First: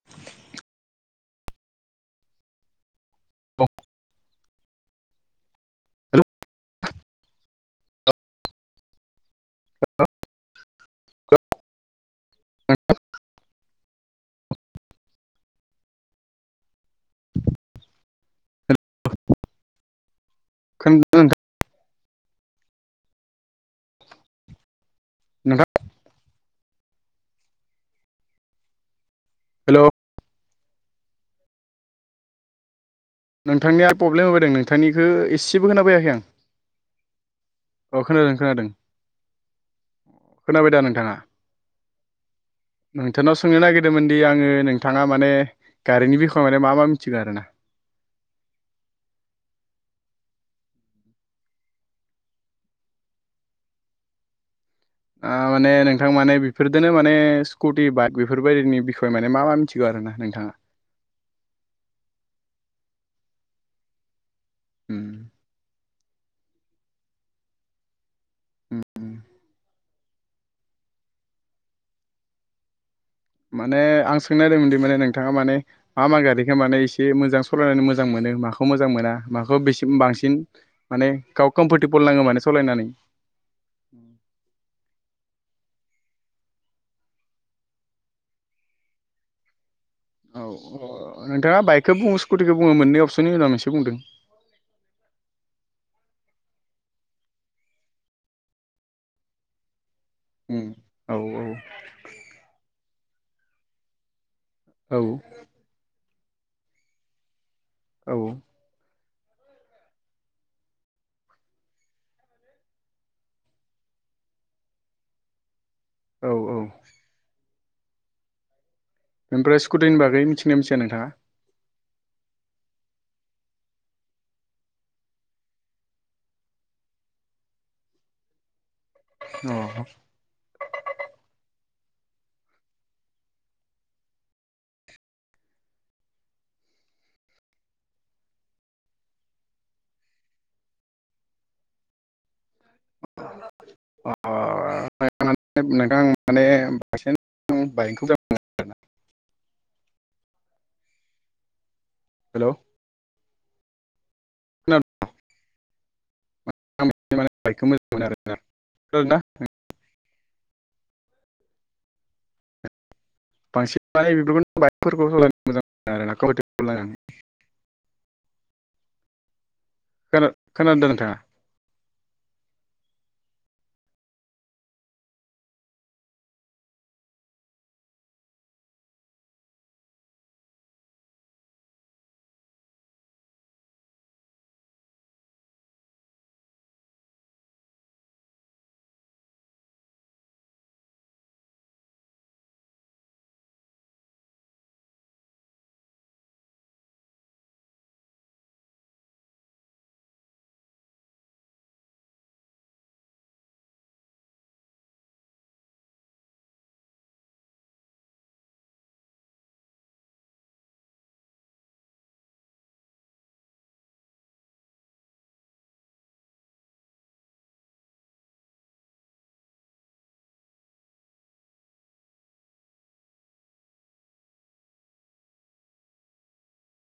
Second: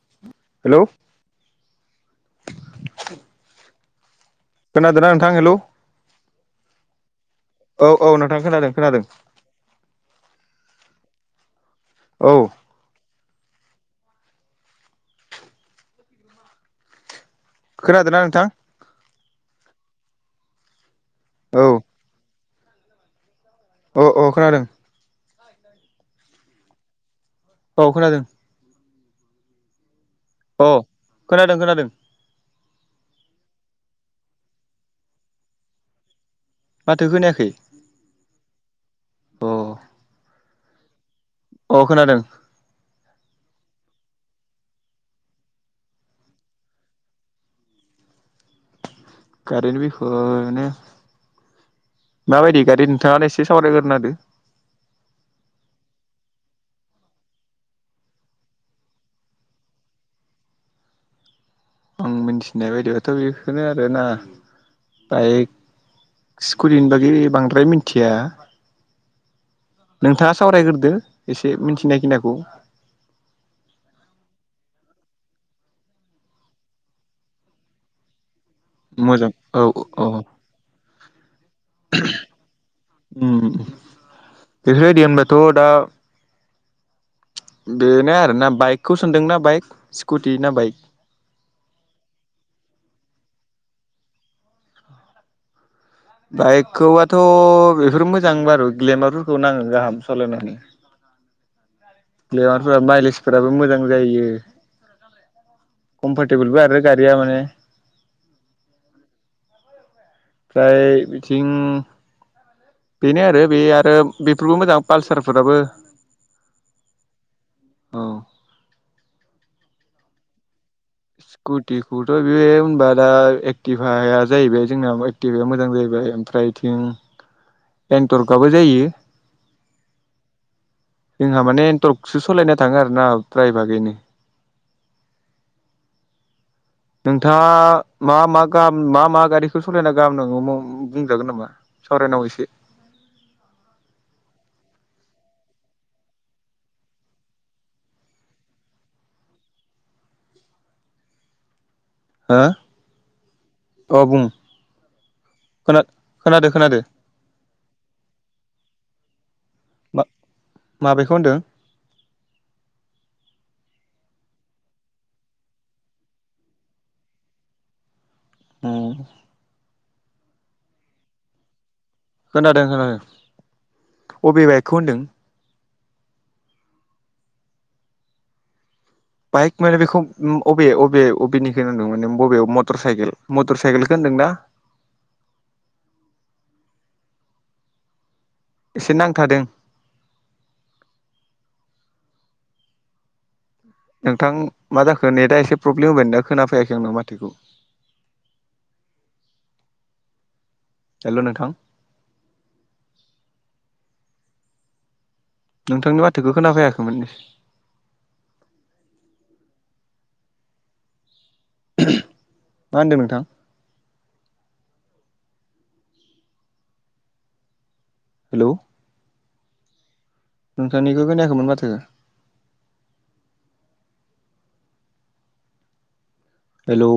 [inaudible] हेल' औ खोनादों ना नोंथां हेलौ हेल' औ औ नोंथां खोनादों खोनादों। [inaudible] औ। [inaudible] खोनादोंना नोंथां? [unintelligible] औ। अ अ खोनादों। नोंथा औ खोनादों। हेल' अ खोनादों खोनादों। नोंथांनिया प्रब्लेम होबायदों नोंथांनिखौ एसेबो खोना बायाखै आं। माथो खोनायाखै। अ खोनादों खोनादों। अ। खोनाबाय दा नोंथाङा? अ खोनादों। नोंथांनाव सोंनो नागिरदोंमोनदि आङो नोंथाङा माने गारनि बिख' माने मा मा मिथिगौ आरोना। गारिनि बिखयाने माबायदि गारि नोंथाङा एसे सावरायग्रोना होदो। माने नोंथां माने बेफोरदोननो माने स्कुटि बाइक बेफोरबायदिनि बिखय माने मा मोन थिग' आर ना नोंथाङा। आ मिथिनाय बायदिबथ' बेखौनो आरोना उम बाइक स्कुिनि बागै बांद्राय मिथिया। उम नोंथाङा सावरायग्रोदो एसे मिन्थिनाय खिनाखौ। माने आं सोंनायिरदोंमोनदि माने नोंथाङा माने मा मा गारिखो माने एसे मोजां सालायनानै मोजां मोनो माखौ खौ मोजां मोना औ माखौ बेसे औ बांसिन माने गाव कमफरटेबोल नाङो माने सालायनानै। उम बेफोरबायदि होनब्लाथ' दा बेनो आरोना बाइकखौ सानदोंना बाइक स्कुटि ना बाइक औ नोंथाङा बाइकखौ बुङो स्कुटिखौ बुङो मोननै अपसननि उनाव मोनसे बुंदो। बाइकखौबथ' बेफोर मोजां बारु ग्लेमारफोरखौ नाङो गाहाम सालायनानै। उम औ औ। ग्लेमारफोरा माइलेजफोराबो मोजां जायो। औ। कमफरटेबोलबो आरो गारिया माने औ। फ्राय बिथिं बेनो आरो बे आरो बेफोरबो मोजां पालसारफोराबो औ औ। औ। ओमफ्राय स्कुटिनि बागै मिथिगना मिथिया नोंथाङा? कुटिखौथ' बे होनबा दा एक्टिभाया जाहैबाय जोंना एक्टिभाया मोजां जाहैबाय ओमफ्राय थिं एन्टरकआबो जायो। अ। जोंहा माने एन्टरकसो सालायना थाङो आरोना द्रायभागैनो। नोंथाङा मा मा गाहम मा मा गारिखौ सालायना गाहाम ननो बुंजागोन नामा। सावरायनाव एसे। अ नोंथां माने [unintelligible] बाइकखौ मोनो आरोना। हो हेलौ अ बुं खोनादों खोना खोनादो। खोनादो [unintelligible] मा माबेखौ होनदों। नाय बेफोरखौनो बाइकफोरखौ सलायनो मोजां [unintelligible] ओं खोन खोनादों नोंथाङा खोनादों खोनादों अबे बाइकखौ होनदों। बाइक माने बेखौ अबे अबे अबेनिखौ होनदों माने बबेयाव मटर साइकेल मटर साइकेलखौ होनदों ना एसे नांथादों। नोंथां मा जाखो नेटआ एसे प्रब्लेम होबाय दां खोनाफैायाखै आंनाव माथोखौ। हेल' नोंथां। नोंथांनि माथोखौ खोनाफैयाखैमोन। मा होनदों नोंथां। हेलौ। नोंथांनिखौ खोनायाखैमोन माथो हेलौ।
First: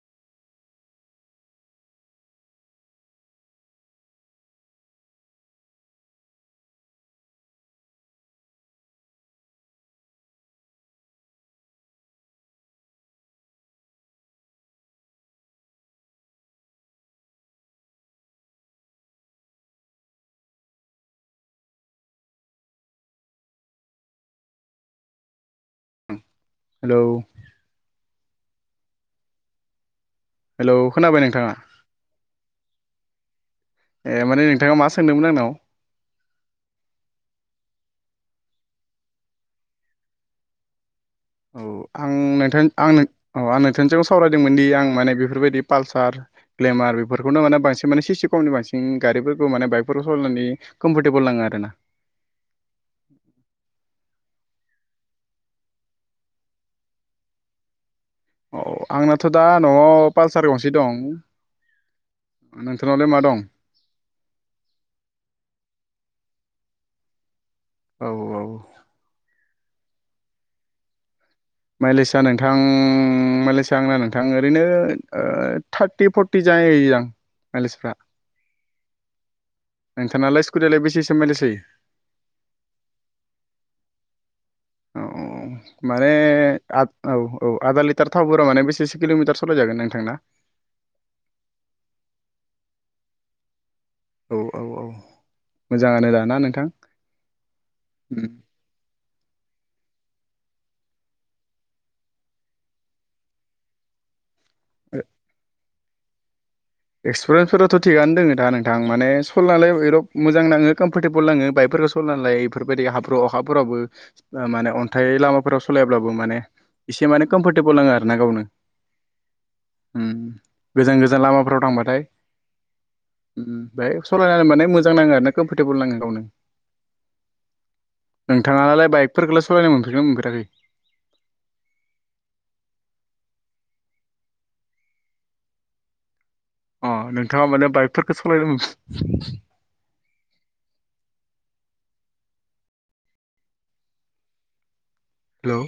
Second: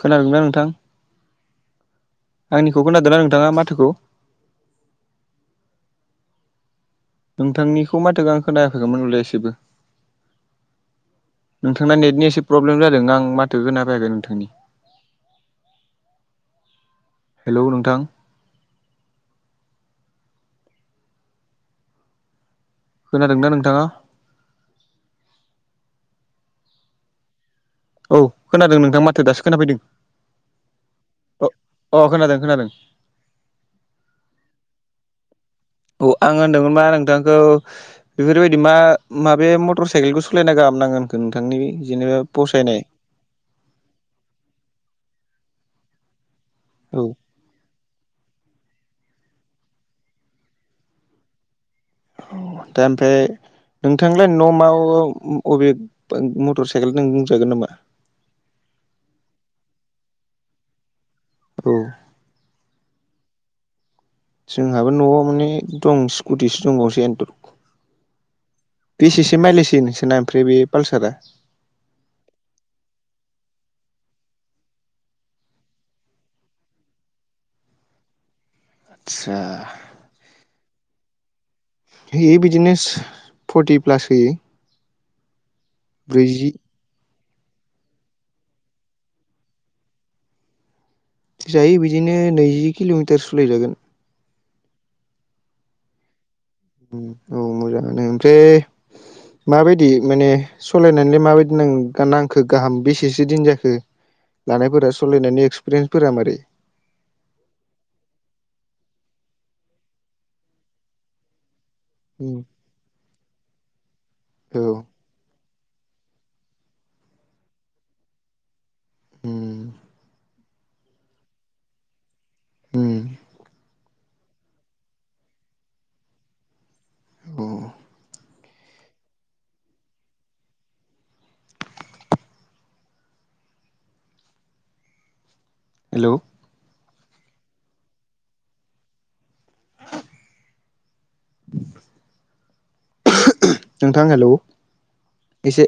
खोनादों ना नोंथां। आंनिखौ खोनादोंना नोंथाङा माथोखौ। नोंथांनिखौ माथोखौ आं खोनायाखैमोन हले एसेबो नोंथांना नेटनि एसे प्रब्लेम जादों दां माथो खोना फैयाखै नोंथांनि हेलौ नोंथां। खोनादों ना नोंथाङा। हेलौ। औ खोनादों नोंथां माथो दासो खोनाफैदों। हेल' खोनाबाय नोंथाङा। अह खोनादों खोनादों। ए माने नोंथाङा मा सोंदोंमोन आंनाव। औ आं होनदोंमोन मा नोंथांखौ बेफोरबायदि मा माबे मटर साइकेलखौ सोलायना गाहाम नाङो औ आं नोंथां आं औ आं नोंथां जों सावरायदोंमोन दि आं माने बेफोरबायदि पालसार ग्लेमार औ बेफोर बेखौनो माने बांसिन माने सि सि खमनि बांसिन गारिफोरखौ माने बाइकफोरखौ सालायनानै कम्फरटेबोल नाङो आरो ना। [unintelligible] नोंथांलाय न'मा अबे मटर साइकेल नों बुंजागोन नामा। औ आंनाथ' दा न'आव पालसार गंसे दं। औ। नोंथांनावलाय मा दं। जोंहाबो न'आव माने दं स्कुटिसो दंबावसै एन्थर। औ औ। बेसेसो मायलेज नोंसोरना ओमफ्राय बे पालसारा माइलेस आ नोंथां माइलेस आ आंना नोंथां ओरैनो ओ थार्टि फरति थि जायो दां मायलेसफ्रा आतसा। नोंथां नालाय स्कुटियालाय बेसेसो माइलेस होयो? होयो बिदिनोस फर्टि प्लास होयो। औ माने ब्रैजि आ औ औ आधा लिटार थावफोरा माने बेसेसे किल'मिटार सालायजागोन नोंथांना। जायो बिदिनो नैजि किल'मिटारसो सलाय जागोन। औ औ औ मोजाङानो दाना नोंथां। औ मोजाङानो ओमफ्राय माबायदि माने सालायनानैल माबायदि न नांखो गाहाम बेसेसो दिन जाखो? लानायफोरा सालायनायनि एक्सपिरियेन्सफोरा मारै एक्सपिरियेन्सफोराथ' थिगआनो दङो दा नोंथां माने सल'लायरब मोजां नाङो कम्परटेबोल नाङो बाइकफोरखौ लायो बेफोरबायदि हाब्रु अखाफोरावबो माने अन नाथाय लामाफोराव सलायाब्लाबो माने एसे माने कम्फरटेबोल नाङो आरो ना गावनो। उ गोजान गोजान लामाफोराव थांबाथाय। उ बेहाय सालायनानै माने मोजां नाङो आरो ना कम्फरटेबोल नाङो गावनो। औ। नोंथाङालाय बाइकफोरखौलाय सालायनो मोनफैरबायना मोनफेराखै? हेल' अ नोंथाङा माने बाइकफोरखौ सालायनो नोंथां हेल' एसे हेल'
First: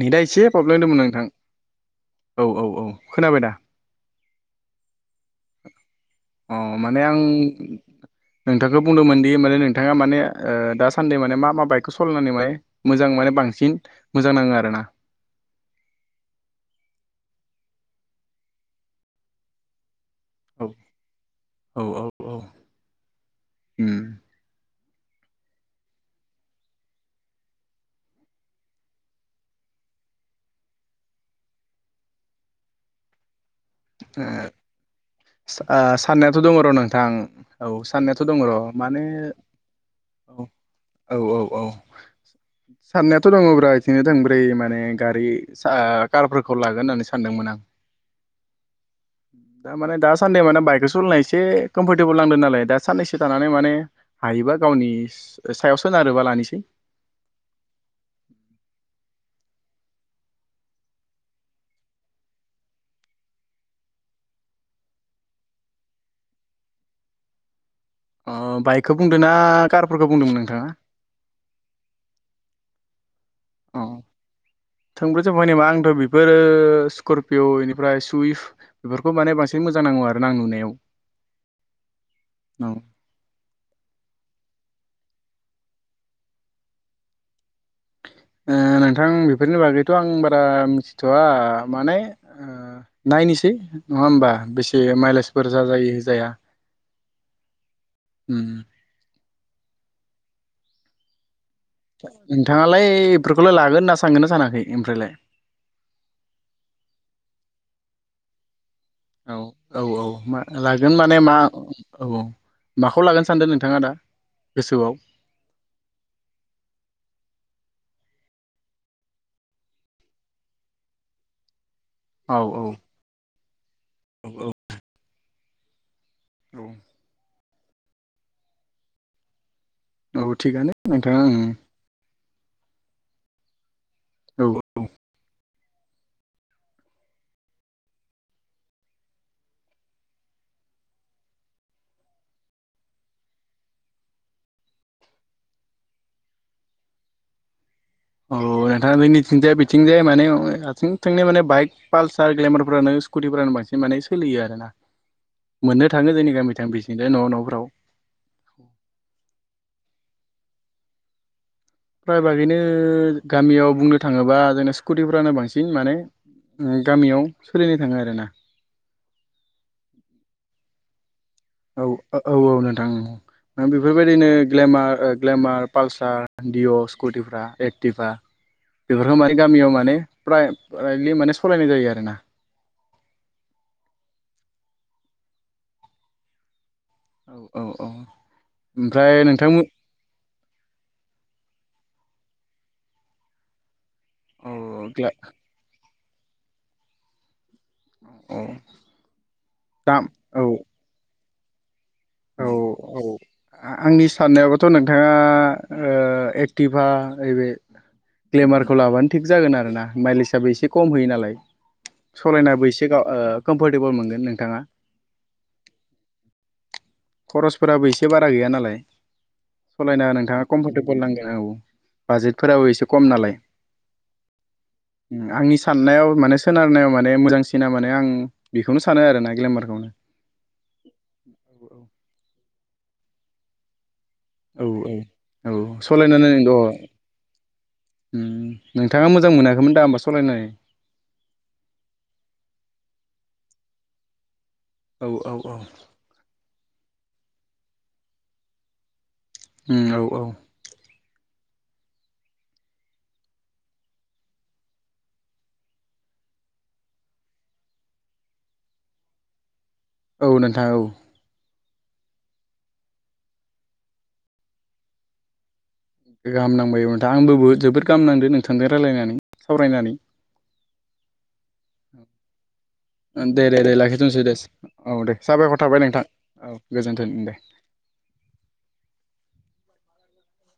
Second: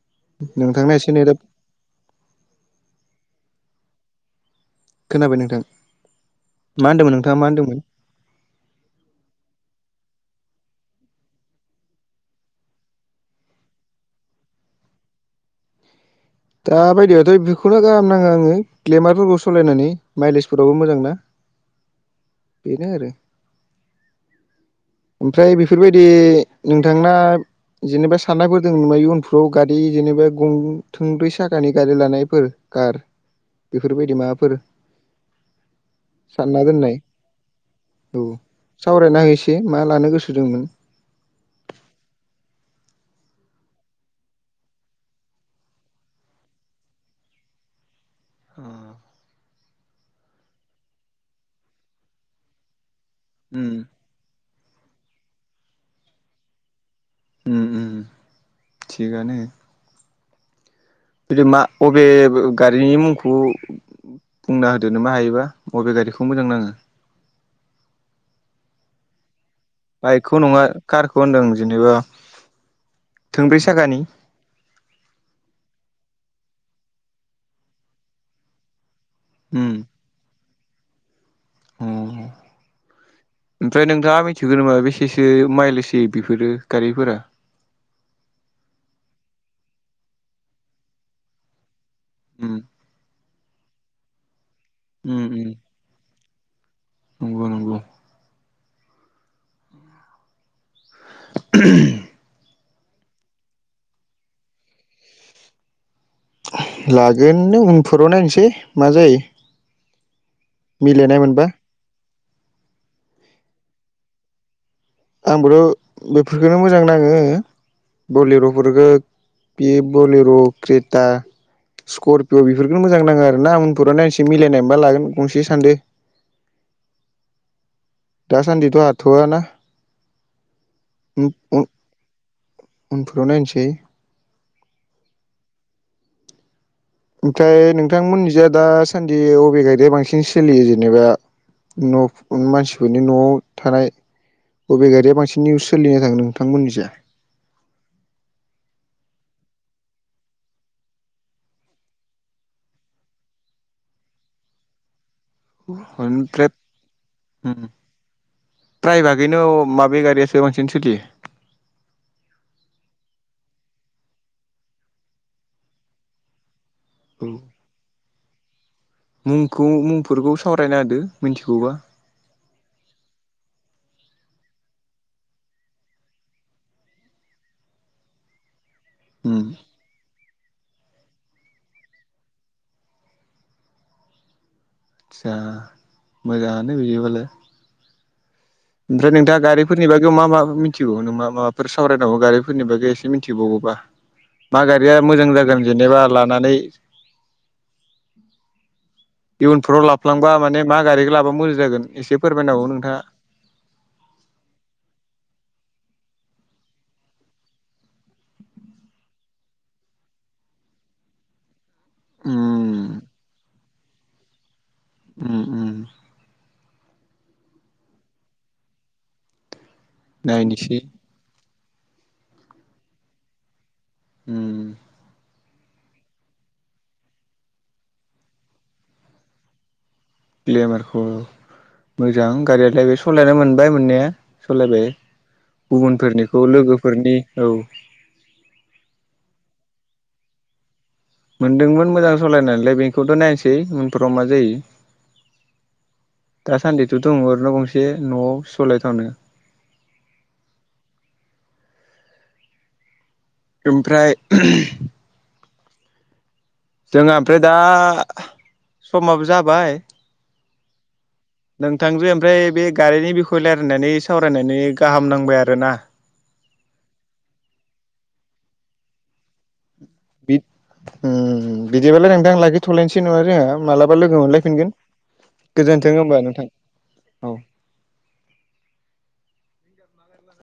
नेदा एसे प्रब्लेम नोंथांना दंमोन एसे नोंथां नेदा औ औ औ खोनाबाय दा खोनाबाय नोंथां अ मा माने होनदोंमोन आं नोंथाङा मा होनदोंमोन नोंथांखौ बुंदोंमोन दि माने नोंथाङा माने दा सान्दै माने मा मा बाइकखौ सलायनानै माने मोजां माने बांसिन मोजां नाङो आरोना। दा बायदियाथ' बेखौनो गाहाम नाङो आङो ग्लेमारफोरखौ सालायनानै। औ माइलेजफोरावबो मोजां ना औ औ औ बेनो आरो। उम ओमफ्राय बेफोरबायदि नोंथां ना जेनेबा साननायफोर दङ नाय उनफ्राव गारि जेनेबा गं थुंद्रै साखानि गारि लानायफोर कार बेफोरबायदि ओ माबाफोर ओ साननायाथ' दङ सानना र' दोननाय नोंथां औ औ साननायाथ' दङ र' माने सावरायना होसे मा लानो गोसो औ सुदोंमोन। औ औ औ साननायाथ' दङब्रा इदिनो थंब्रै माने गारि कारफोरखौ लागोन होननानै सानदोंमोन आं अ दा माने दासान्दि माने बाइकखौ सलिायनाय एसे कमफरटेबोल नांदों नालाय दा साननैसो थानानै उम माने हायोबा गावनि सायाव सोनारोबा लानोसै उम उम उम थिगानो। जुदि मा अबे गारिनि मुंखौ बुंना होदोनो मा हायोबा बबे गारिखौ मोजां नाङो अ बाइकखौ बुंदों ना कार बाइकखौ नङा कारखौ होनदों जेनेबा थोंब्रै साखानि थोंब्रो जोबबाय नामा आंथ' बेफोरो स्करपिय' बेनिफ्राय सुइफ्ट बेफोरखौ माने बांसिन उम मोजां नाङो आरो ना आं नुनायाव अ औ। ओमफ्राय नोंथाङा मिथिगौ नामा बेसेसो माइलेज होयो बिफोरो गारिफोरा ओ नोंथां बेफोरनि बागैथ' आं बारा मिथिथ'वा माने ओ उम नायनोसै नङा होमबा बेसे उम माइलेजफोर उम जाजायो जाया नंगौ नंगौ। उम [unintelligible] नोंथाङालाय बेफोरखौलाय लागोन होनना सांगोना सानाखै ओमफ्रायलाय लागोन नों उनफोराव नायनोसै मा जायो। औ औ औ मा लागोन माने मिलायनाय मा मोनबा औ औ। माखौ लागोनो सानदों नोंथाङा दा गोसोआव। आंबोथ' बेफोरखोनो मोजां नाङो। बलिर'फोरखौ बेयो बलिर' क्रियेटा औ स्करपिय औ बेफोरखौनो मोजां नाङो आरो ना उनफोराव नायनोसै औ मिलायनाय मोनबा लागोन गंसे सानदो। औ दाासान्दिथ' हाथोवाना। औ थिगआानो नोंथाङा ओं। उनफोराव नायनोसै। औ औ। ओमफ्राय नोंथांमोननिजा दासान्दि अबे गारिया बांसिन सोलियो जेनेबा न' मानसिफोरनि न'आव थानाय बबे गारिया बांसिन निउस सोलिना थाङो नोंथांमोननि जाय। औ नोंथाङा नैथिंजाय बिथिंजाय माने आथिं थोंनै माने बाइक पालसार ग्लेमारफ्रानो स्कुटिफोरानो बांसिनाने सोलियो आरोना। मोननो थाङो जोंनि ओमफ्राय गामिथिं बिथिंजाय न' न'फोराव। प्राय भागैनो माबे गारियासो बांसिन सोलियो? फ्र बागैनो गामियाव बुंनो थाङोबा जोंना स्कुटिफ्रानो बांसिन माने गामियाव औ सोलिनो थाङो आरोना। मुंखौ मुंफोरखौ सावरायना होदो मिथिगौबा। औ औ औ नोंथां ओं। नों बेफोरबायदिनो ग्लेमार ग्लेमार पालसार दिडिअ स्कुटिफ्रा एक्टिभा। बेफोरखौ माने उम गामियाव माने प्राइलि माने सालायनाय जायो आरोना। आस्सा मोजाङानो बिदिबालाय। औ औ। ओमफ्राय नोंथाङा गारिफोर नि बागै मा मा मिथिगौ नों मा माबाफोर सावरायनांगौ गारिफोरनि बागै एसे मिनथिबागौबा। मा औ गारिया ग्ला मोजां जागोन जेनेबा लानानै औ इयुनफ्राव दा लाफ्लांबा औ माने मा गारिखौ लाबा मोजां जागोन एसे औ फोरमायनो हागौ नोंथाङा। औ आंनि साननायावबाथ' नोंथाङा एक्टिभा, ऐबे ग्लेमारखौ लाबानो थिग जागोन आरो ना माइलेजआबो एसे खम होयो नालाय। सालायनाबो एसे उम गाव कम्फरटेबोल मोनगोन नोंथाङा। उम उम। खरसफोराबो एसे बारा गैया नालाय। सलायना नोंथाङा नायनोसै कम्फरटेबोल नांगोन औ। बाजेटफोराबो एसे खम नालाय। उम उम आंनि साननायाव माने सोनारनायाव माने मोजांसिना माने आं बेखौनो सानो आरोोना ग्लेमारखौनो। ग्लेमारखौ मोजां। गारियालाय बे सालायनो मोनबाय मोननाया। औ सलायबाय औ सालायनानै गुबुनफोरनिखौ अ लोगोफोरनि औ। नोंथाङा मोजां मोनाखैमोन दा होमबा सलायनानै? मोनदोंमोन मोजां सालायनायलाय बेखौथ' नायसै उफ्राव मा जायो। औ औ औ। दासान्दिथ' दङ रोना गंसे न'आव सलाय थनो। उम औ औ। ओमफ्राय जोंहा ओमफ्राय दा समाबो जाबाय। औ नोंथा औ। नोंथांजो ओमफ्राय बे गारिनि बिखय रायलायनानै सावरायनानै गाहाम नांबाय आरोना। गाहाम नांबाय औ नोंथां। आंबो जोबोद गाहामनांदों नोंथांजों रायलायनानै सावरायनानै। बि उम। बिदिबालाय नोंथांं लागिथ'लायनोसै नङारे। दे दे दे मालाबा लाखिथ'नोसै लोगो दे मोनलायफिनगोन औ दे साबायखर थाबाय गोजोन्थों होमबा नोंथां। औ गोजोन्थों दे। औ